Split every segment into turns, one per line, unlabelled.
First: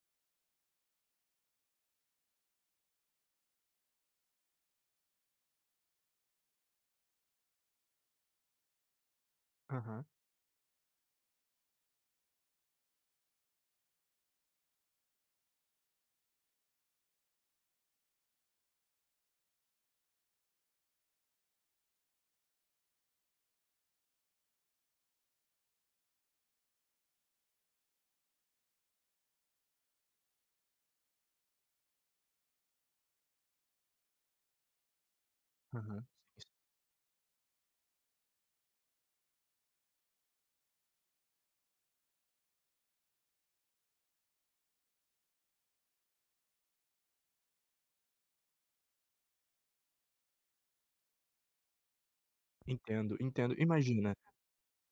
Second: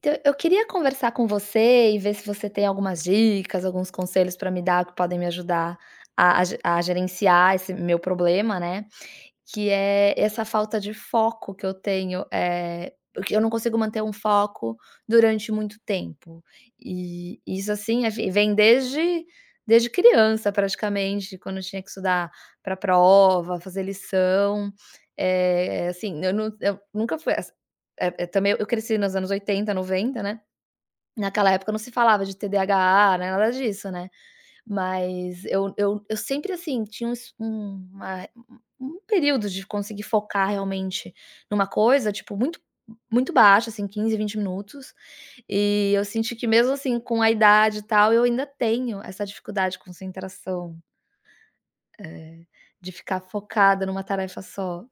Então, eu queria conversar com você e ver se você tem algumas dicas, alguns conselhos para me dar que podem me ajudar a gerenciar esse meu problema, né. Que
Aham,
é essa falta de foco que eu tenho, porque eu não consigo manter um foco durante muito tempo. E isso, assim, vem desde criança praticamente, quando eu tinha que estudar para prova, fazer lição, assim, eu nunca fui essa também eu cresci nos anos 80, 90, né, naquela época não se falava de TDAH, nada disso, né. Mas eu eu
aham.
eu sempre, assim, tinha uma um período de conseguir focar realmente numa coisa, tipo, muito baixa, assim, 15, 20 minutos. E eu senti que mesmo, assim, com a idade e tal, eu ainda tenho essa dificuldade de concentração, eh, de
Entendo,
ficar
entendo.
focada numa
Imagina.
tarefa só.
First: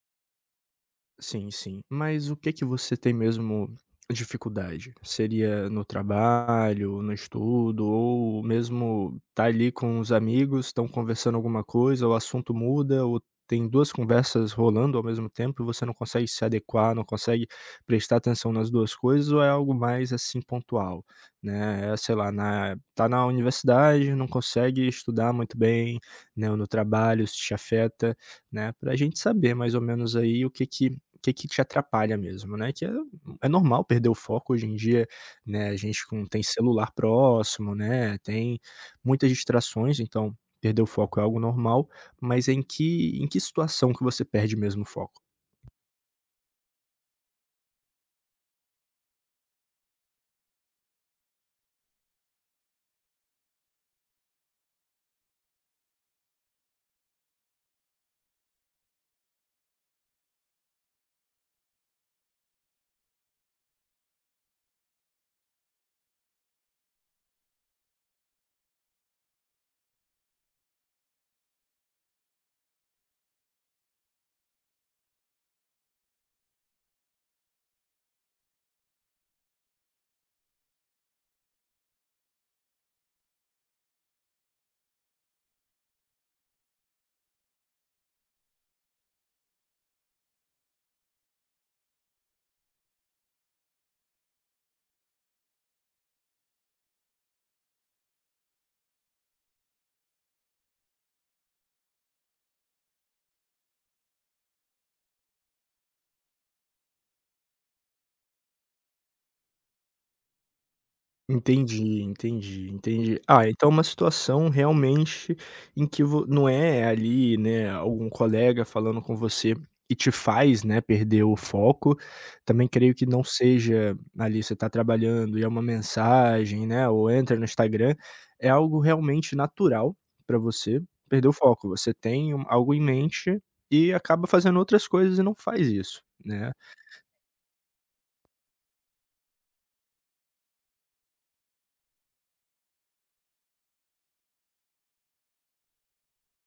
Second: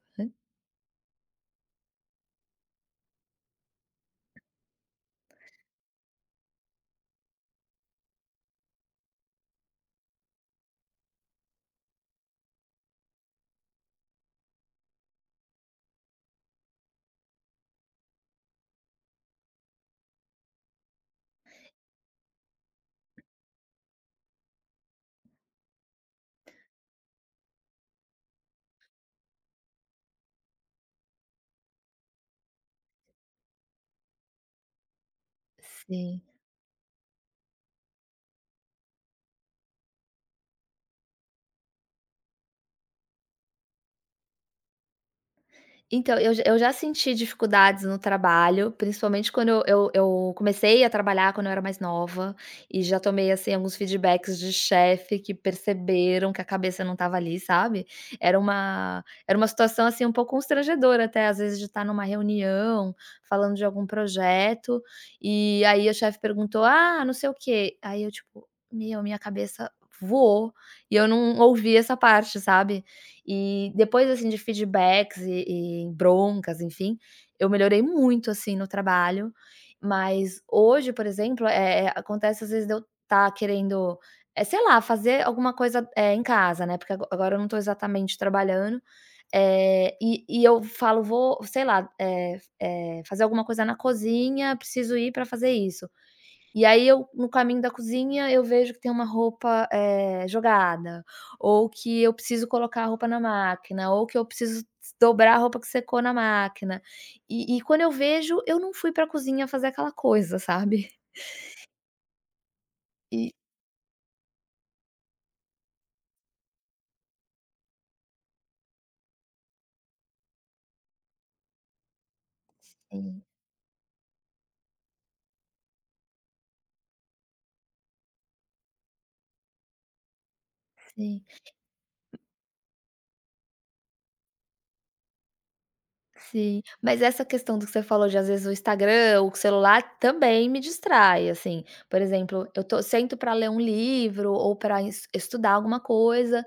Sim, sim. Mas o que que você tem mesmo dificuldade? Seria no trabalho, no estudo, ou mesmo tá ali com os amigos, estão conversando alguma coisa, o assunto muda, ou tem duas conversas rolando ao mesmo tempo e você não consegue se adequar, não consegue prestar atenção nas duas coisas, ou é algo mais assim pontual, né? É, sei lá, na, tá na universidade, não consegue estudar muito bem, né? Ou no trabalho, isso te afeta, né? Para a gente saber mais ou menos aí o que que é que te atrapalha mesmo, né, que é é normal perder o foco hoje em dia, né, a gente
Sim.
com tem celular próximo, né, tem muitas distrações, então perder o foco é algo normal, mas em que situação que você perde mesmo o foco?
Então, eu já senti dificuldades no trabalho, principalmente quando eu comecei a trabalhar quando eu era mais nova, e já tomei, assim, alguns feedbacks de chefe que perceberam que a cabeça não estava ali, sabe. Era uma situação, assim, um pouco constrangedora até, às vezes, de estar numa reunião, falando de algum projeto, e aí a chefe perguntou: "Ah, não sei o quê". Aí eu tipo: "Meu, minha cabeça voou", e eu não ouvi essa parte, sabe. E depois, assim, de feedbacks e broncas, enfim, eu melhorei muito, assim, no trabalho, mas hoje, por exemplo, acontece às vezes de eu estar querendo, é sei lá, fazer alguma coisa, é em casa, né, porque agora eu não estou exatamente trabalhando, e eu falo: "Vou, sei lá, fazer alguma coisa na cozinha, preciso ir para fazer isso". E aí eu, no caminho da cozinha, eu vejo que tem uma roupa, jogada, ou que eu preciso colocar a roupa na máquina, ou que eu preciso dobrar a roupa que secou na máquina. E quando eu vejo, eu não fui para a cozinha fazer aquela coisa, sabe.
Entendi, entendi, entendi.
E
Ah, então é uma situação realmente em que vo não é ali, né, algum colega falando com você e te faz, né, perder o foco. Também creio que
sim,
não seja ali você está trabalhando e é uma mensagem, né, ou entra no Instagram, é algo realmente natural para você
sim.
perder o foco. Você tem um algo em mente e acaba fazendo outras coisas e não faz isso, né.
Sim, mas essa questão do que você falou de às vezes o Instagram, o celular também me distrai, assim. Por exemplo, eu tô sento para ler um livro ou para estudar alguma coisa,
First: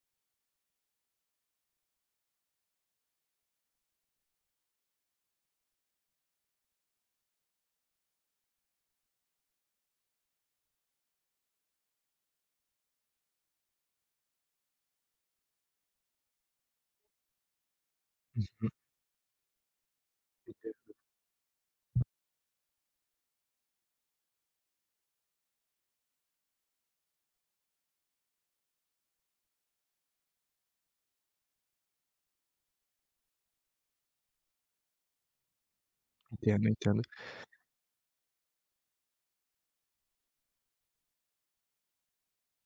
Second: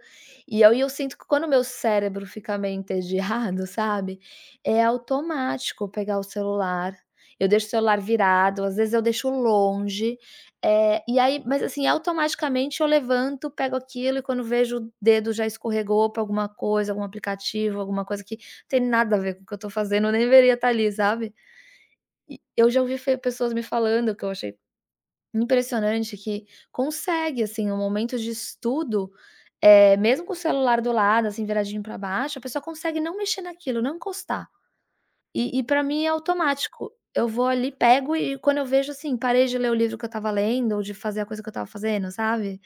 e aí eu sinto que quando o meu cérebro fica meio entediado, sabe, é automático pegar o celular. Eu deixo o celular virado, às vezes eu deixo longe, e aí mas assim, automaticamente eu levanto, pego aquilo e quando vejo o dedo já escorregou para alguma coisa, algum aplicativo, alguma coisa que
Hum,
tem nada a ver com o que eu tô fazendo, eu nem deveria estar ali, sabe. E eu já ouvi fe pessoas me falando, que eu achei impressionante, que consegue, assim, um momento de estudo, mesmo com o celular do lado, assim, viradinho pra baixo, a pessoa consegue não mexer naquilo, não encostar. E pra mim é
Entendo,
automático,
entendo.
eu vou ali, pego e quando eu vejo, assim, parei de ler o livro que eu estava lendo ou de fazer a coisa que eu estava fazendo, sabe.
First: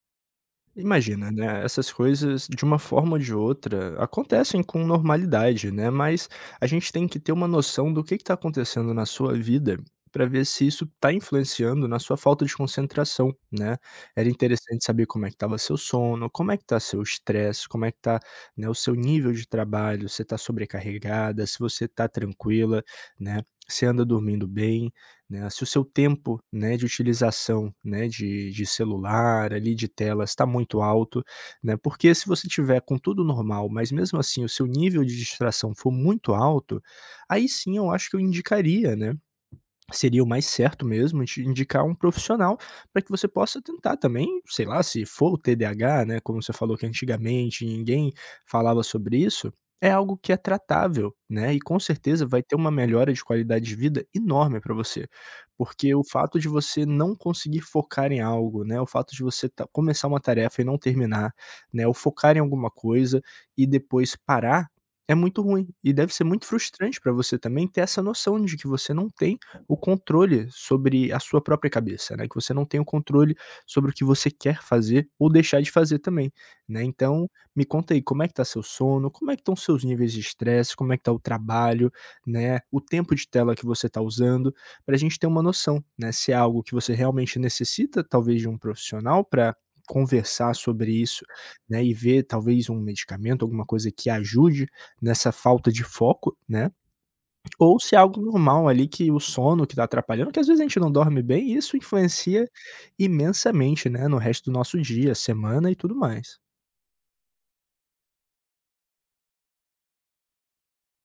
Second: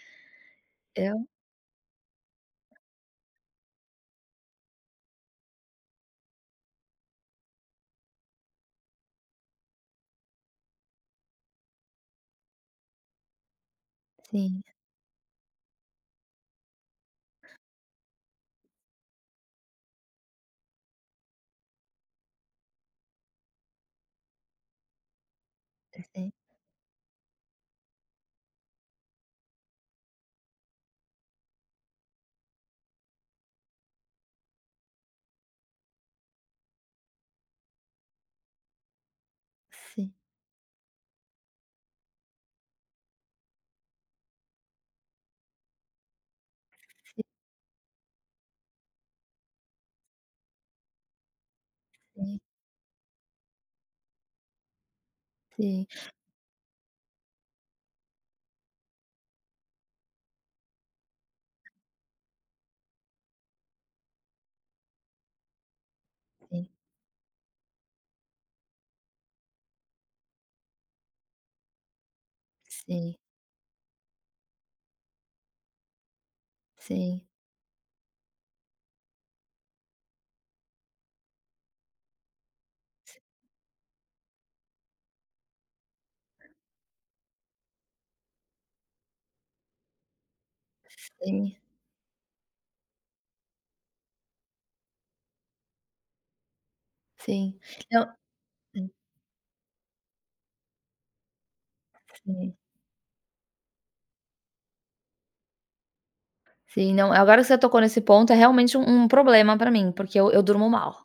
Eu
Imagina, né, essas coisas, de uma forma ou de outra, acontecem com normalidade, né, mas a gente tem que ter uma noção do que está acontecendo na sua vida para ver se isso está influenciando na sua falta de concentração, né. Era
sim,
interessante saber como é que estava seu sono, como é que está seu estresse, como é que está, né, o seu nível de trabalho, se está sobrecarregada, se você está tranquila, né, se anda dormindo bem, né, se o seu
sim,
tempo, né, de utilização, né, de celular ali, de telas está muito alto, né, porque se você tiver com tudo normal, mas mesmo assim o seu nível de distração for muito alto, aí sim eu acho que eu indicaria, né.
sim,
Seria o mais certo mesmo de indicar um profissional para que você possa tentar também, sei lá, se for o TDAH, né, como você falou que antigamente ninguém falava sobre isso, é algo que é tratável, né, e com certeza vai ter uma melhora de qualidade de vida enorme para você.
sim,
Porque o fato de você não conseguir focar em algo, né, o fato de você ta começar uma tarefa e não terminar, né, ou focar em alguma coisa e depois parar, é muito ruim. E deve ser muito
sim,
frustrante para você também ter essa noção de que você não tem o controle sobre a sua própria cabeça, né, que você não tem o
sim,
controle sobre o que você quer fazer ou deixar de fazer também, né.
sim,
Então, me conta aí, como é que tá seu sono, como é que estão seus níveis de estresse, como é que tá o trabalho, né, o tempo de tela que você tá usando, para a gente ter uma noção, né, se é algo que você realmente necessita, talvez de um profissional para conversar sobre
sim,
isso,
sim,
né, e ver talvez um medicamento, alguma coisa que ajude nessa falta de foco, né,
sim.
ou se é algo normal
Não.
ali que o sono que tá atrapalhando, que às vezes a gente não dorme bem, e isso influencia
Sim,
imensamente, né, no resto do nosso dia, semana e tudo mais.
sim, não, agora que você tocou nesse ponto, é realmente um um problema para mim, porque eu durmo mal.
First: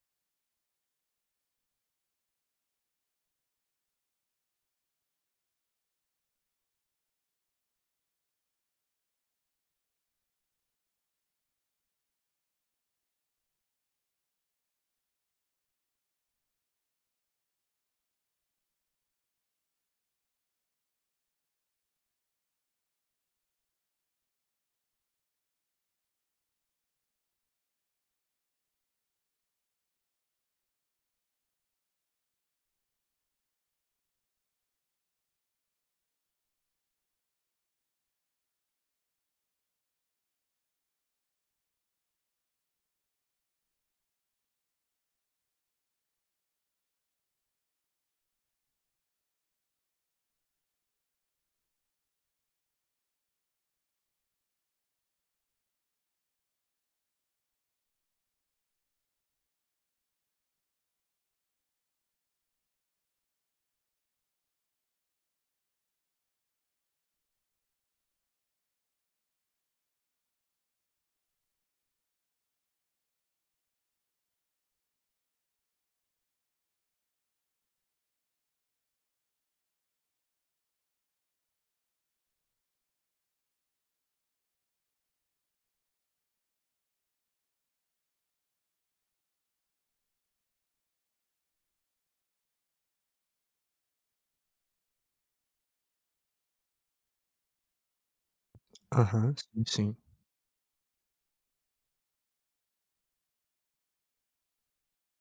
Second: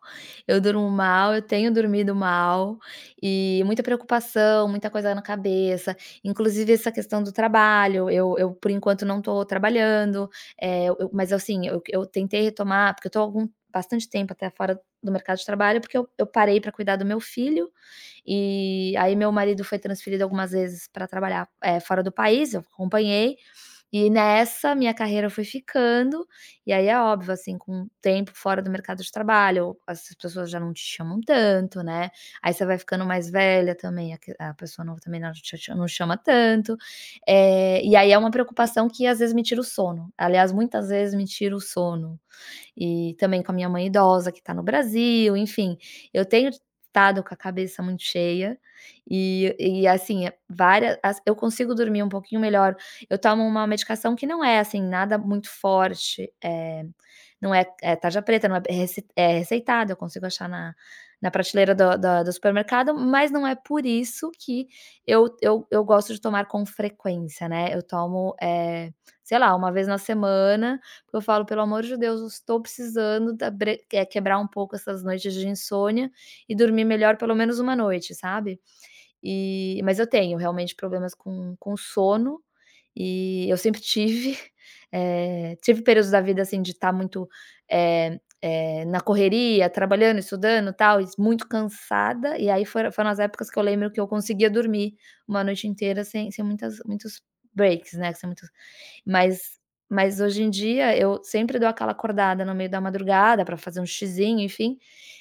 Eu durmo mal, eu tenho dormido mal, e muita preocupação, muita coisa na cabeça, inclusive essa questão do trabalho, eu por enquanto não estou trabalhando, é eu mas assim, eu tentei retomar, porque eu tô algum bastante tempo até fora do mercado de trabalho, porque eu parei para cuidar do meu filho. E aí meu marido foi transferido algumas vezes para trabalhar, fora do país, eu acompanhei, e nessa minha carreira foi ficando, e aí é óbvio, assim, com o tempo fora do mercado de trabalho, as pessoas já não te chamam tanto, né, aí você vai ficando mais velha também, a que a pessoa não também não chama tanto, e aí é uma preocupação que às vezes me tira o sono, aliás muitas vezes me tira o sono e também com a minha mãe idosa que está no Brasil, enfim, eu tenho estado com a cabeça muito cheia e assim, é várias as eu consigo dormir um pouquinho melhor. Eu tomo uma medicação que não é, assim, nada muito forte, não é é tarja preta, não é rece é receitada, eu consigo achar na na prateleira do supermercado, mas não é por isso que eu gosto de tomar com frequência, né, eu tomo, é sei lá, uma vez na semana eu falo: "Pelo amor de Deus, eu estou precisando da quebrar um pouco essas noites de insônia e dormir melhor pelo menos uma noite", sabe. E mas eu tenho realmente problemas com sono, e eu sempre tive, tive períodos da vida, assim, de estar muito, na correria, trabalhando, estudando, tal, e muito cansada, e aí foram as épocas que eu lembro que eu conseguia dormir uma noite inteira sem muitas muitos breaks, né, sem muitos
Aham,
mas
sim, sim.
mas hoje em dia eu sempre dou aquela acordada no meio da madrugada para fazer um xizinho, enfim.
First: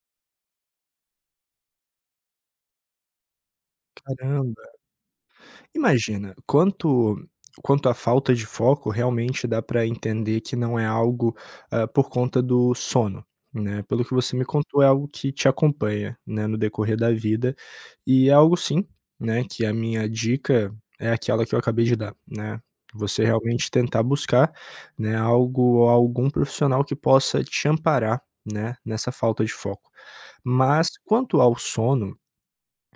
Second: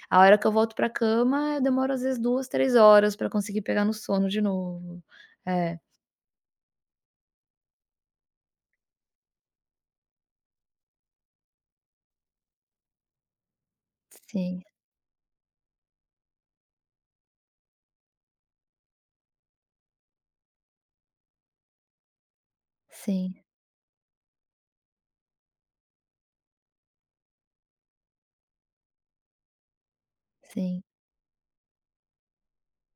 A hora que eu volto pra cama, eu demoro às vezes 2 ou 3 horas para conseguir pegar no sono de
Caramba.
novo. É.
Imagina, quanto à falta de foco, realmente dá para entender que não é algo, hã, por conta do sono, né. Pelo que você me
Sim,
contou, é algo que te acompanha, né, no decorrer da vida, e é algo sim, né, que a minha dica é aquela que eu acabei de dar, né. Você
sim,
realmente tentar buscar, né, algo ou algum profissional que possa te amparar, né, nessa falta de foco.
sim,
Mas quanto ao sono,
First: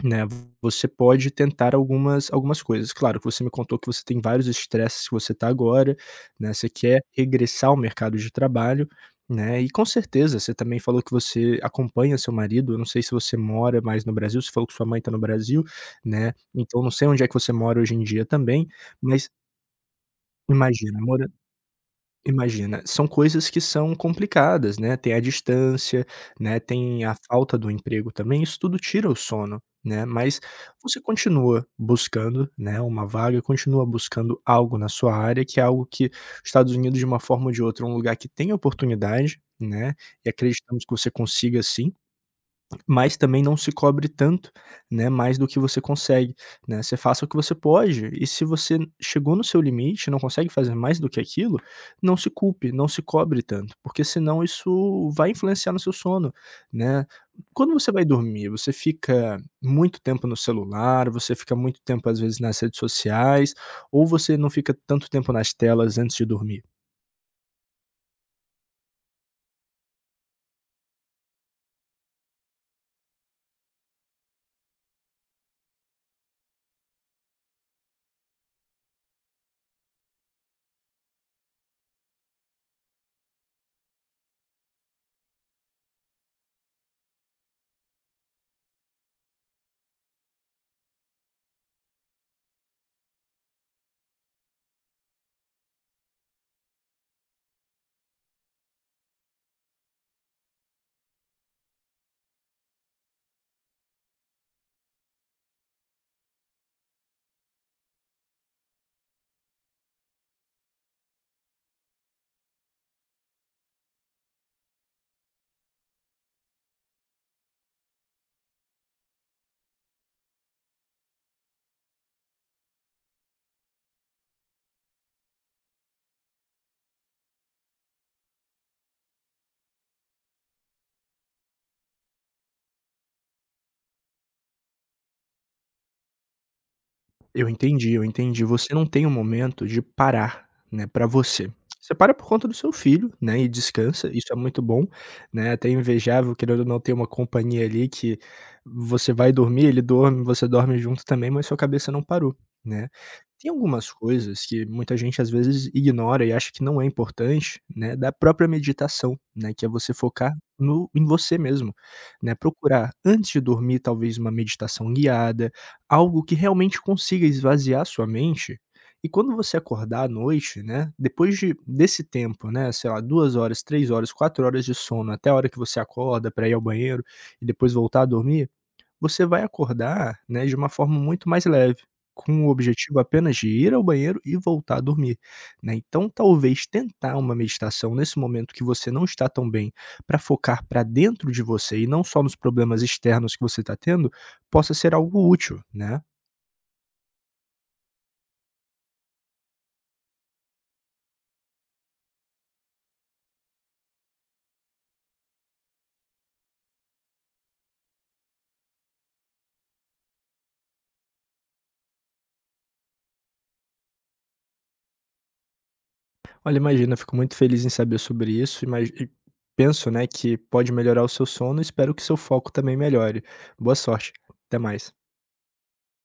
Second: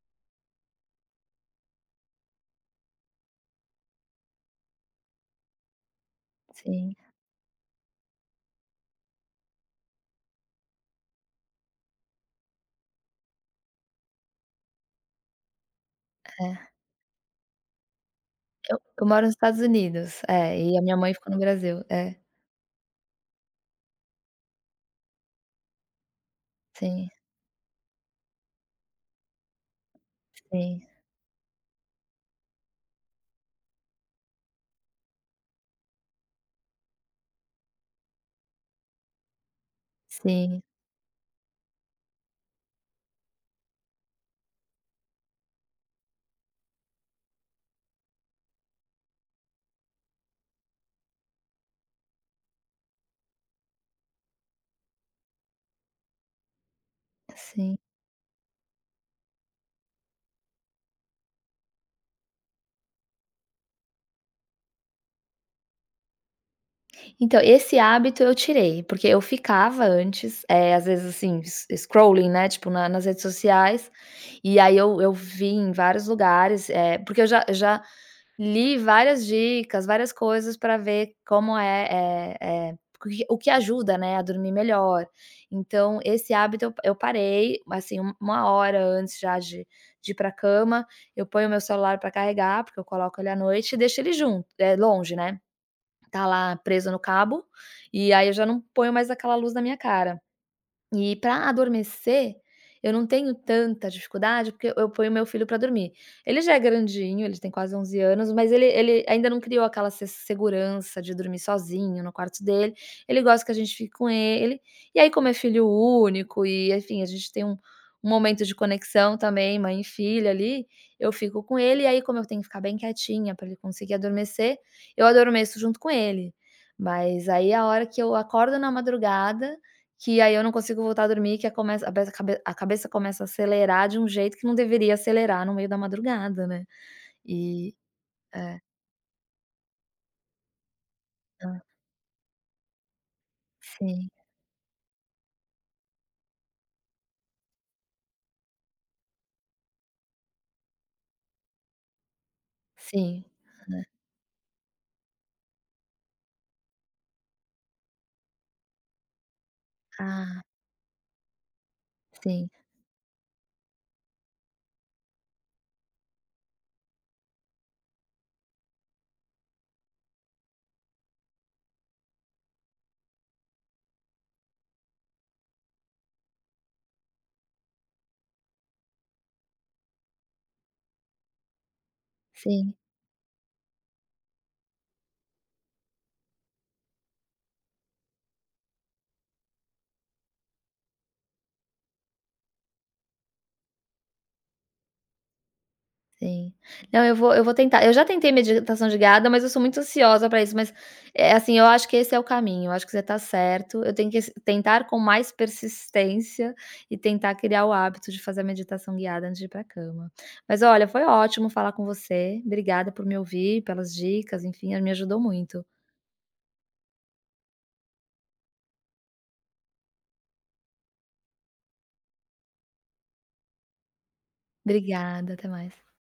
né, você pode tentar algumas coisas. Claro que você me contou que você tem vários estresses que você está agora, né, você
sim,
quer regressar ao mercado de trabalho, né, e com certeza você também falou que você acompanha seu marido, eu não sei se você mora mais no Brasil, você falou que sua mãe está no Brasil, né,
é.
então não sei onde é que você mora hoje em dia também,
Eu moro
mas
nos Estados Unidos, é, e a minha
imagina.
mãe ficou no Brasil. É.
Imagina, são coisas que são complicadas, né, tem a distância, né, tem
Sim,
a falta do emprego também, isso tudo tira o sono, né, mas
sim,
você continua buscando, né, uma vaga, continua buscando algo na sua área, que é algo que os Estados Unidos, de uma forma ou de outra, é um lugar que tem oportunidade, né, e
sim,
acreditamos que você consiga sim. Mas também não se cobre tanto, né, mais do que você consegue, né, você faça o que você pode e se você chegou no seu limite, não consegue fazer mais do que aquilo, não se culpe, não se cobre tanto, porque senão isso vai influenciar no seu sono, né. Quando
sim.
você vai dormir, você fica muito tempo no celular, você fica muito tempo, às vezes, nas redes sociais, ou você não fica tanto tempo nas telas antes de dormir?
Então, esse hábito eu tirei, porque eu ficava antes, às vezes, assim, s scrolling, né, tipo, na nas redes sociais, e aí eu vi em vários lugares, porque eu já li várias dicas, várias coisas para ver como é é é o que ajuda, né, a dormir melhor. Então, esse hábito eu parei, assim, um uma hora antes já de ir pra cama, eu ponho o meu celular para carregar, porque eu coloco ele à noite e deixo ele junto é longe, né. Tá lá presa no cabo, e aí eu já não ponho mais aquela luz na minha cara. E para adormecer, eu não tenho tanta dificuldade, porque eu ponho meu filho para dormir. Ele já é grandinho, ele tem quase 11 anos, mas ele ainda não criou aquela se segurança de dormir sozinho no quarto dele. Ele gosta que a gente fique com ele. E aí, como é filho único e, enfim, a gente tem um momento de conexão também, mãe e filha ali, eu fico com ele. E aí, como eu tenho que ficar bem quietinha para ele conseguir adormecer, eu adormeço junto com ele. Mas aí, a hora que eu acordo na madrugada, que aí eu não consigo voltar a dormir, que a começa a cabeça começa a acelerar de um jeito que não deveria acelerar no meio da madrugada, né.
Eu
E
entendi, eu entendi.
é,
Você não tem um momento de parar, né, para você.
hã,
Você para por conta do seu filho, né, e descansa,
sim,
isso é muito bom, né, até invejável, querendo ou não, ter uma companhia ali que você vai dormir, ele dorme, você dorme junto também, mas sua cabeça não parou, né.
sim.
Tem algumas coisas que muita gente às vezes ignora e acha que não é importante, né, da própria meditação, né, que é você focar
Ah,
no em você mesmo, né,
sim,
procurar antes de dormir talvez uma meditação guiada. Algo que realmente consiga esvaziar sua mente, e quando você acordar à noite, né, depois de desse tempo, né, sei lá, 2 horas, 3 horas, 4 horas de sono, até a hora que você acorda para ir ao banheiro e depois voltar a dormir, você vai acordar, né, de uma forma muito mais leve, com o
sim.
objetivo apenas de ir ao banheiro e voltar a dormir, né. Então talvez tentar uma meditação nesse momento que você não está tão bem, para focar para dentro de você e não só nos problemas externos que você está tendo, possa ser algo útil, né.
Sim. Não, eu vou tentar. Eu já tentei meditação de guiada, mas eu sou muito ansiosa para isso, mas, é assim, eu acho que esse é o caminho, eu acho que você está certo. Eu tenho que s tentar com mais persistência e tentar criar o hábito de fazer a meditação guiada antes de ir para cama. Mas olha, foi ótimo falar com você. Obrigada por me ouvir, pelas dicas, enfim, me ajudou muito.
Olha, imagina, eu fico muito feliz em saber sobre isso, imagi e penso, né, que pode melhorar o seu sono, e espero que seu foco também melhore. Boa sorte, até mais.
Obrigada, até mais.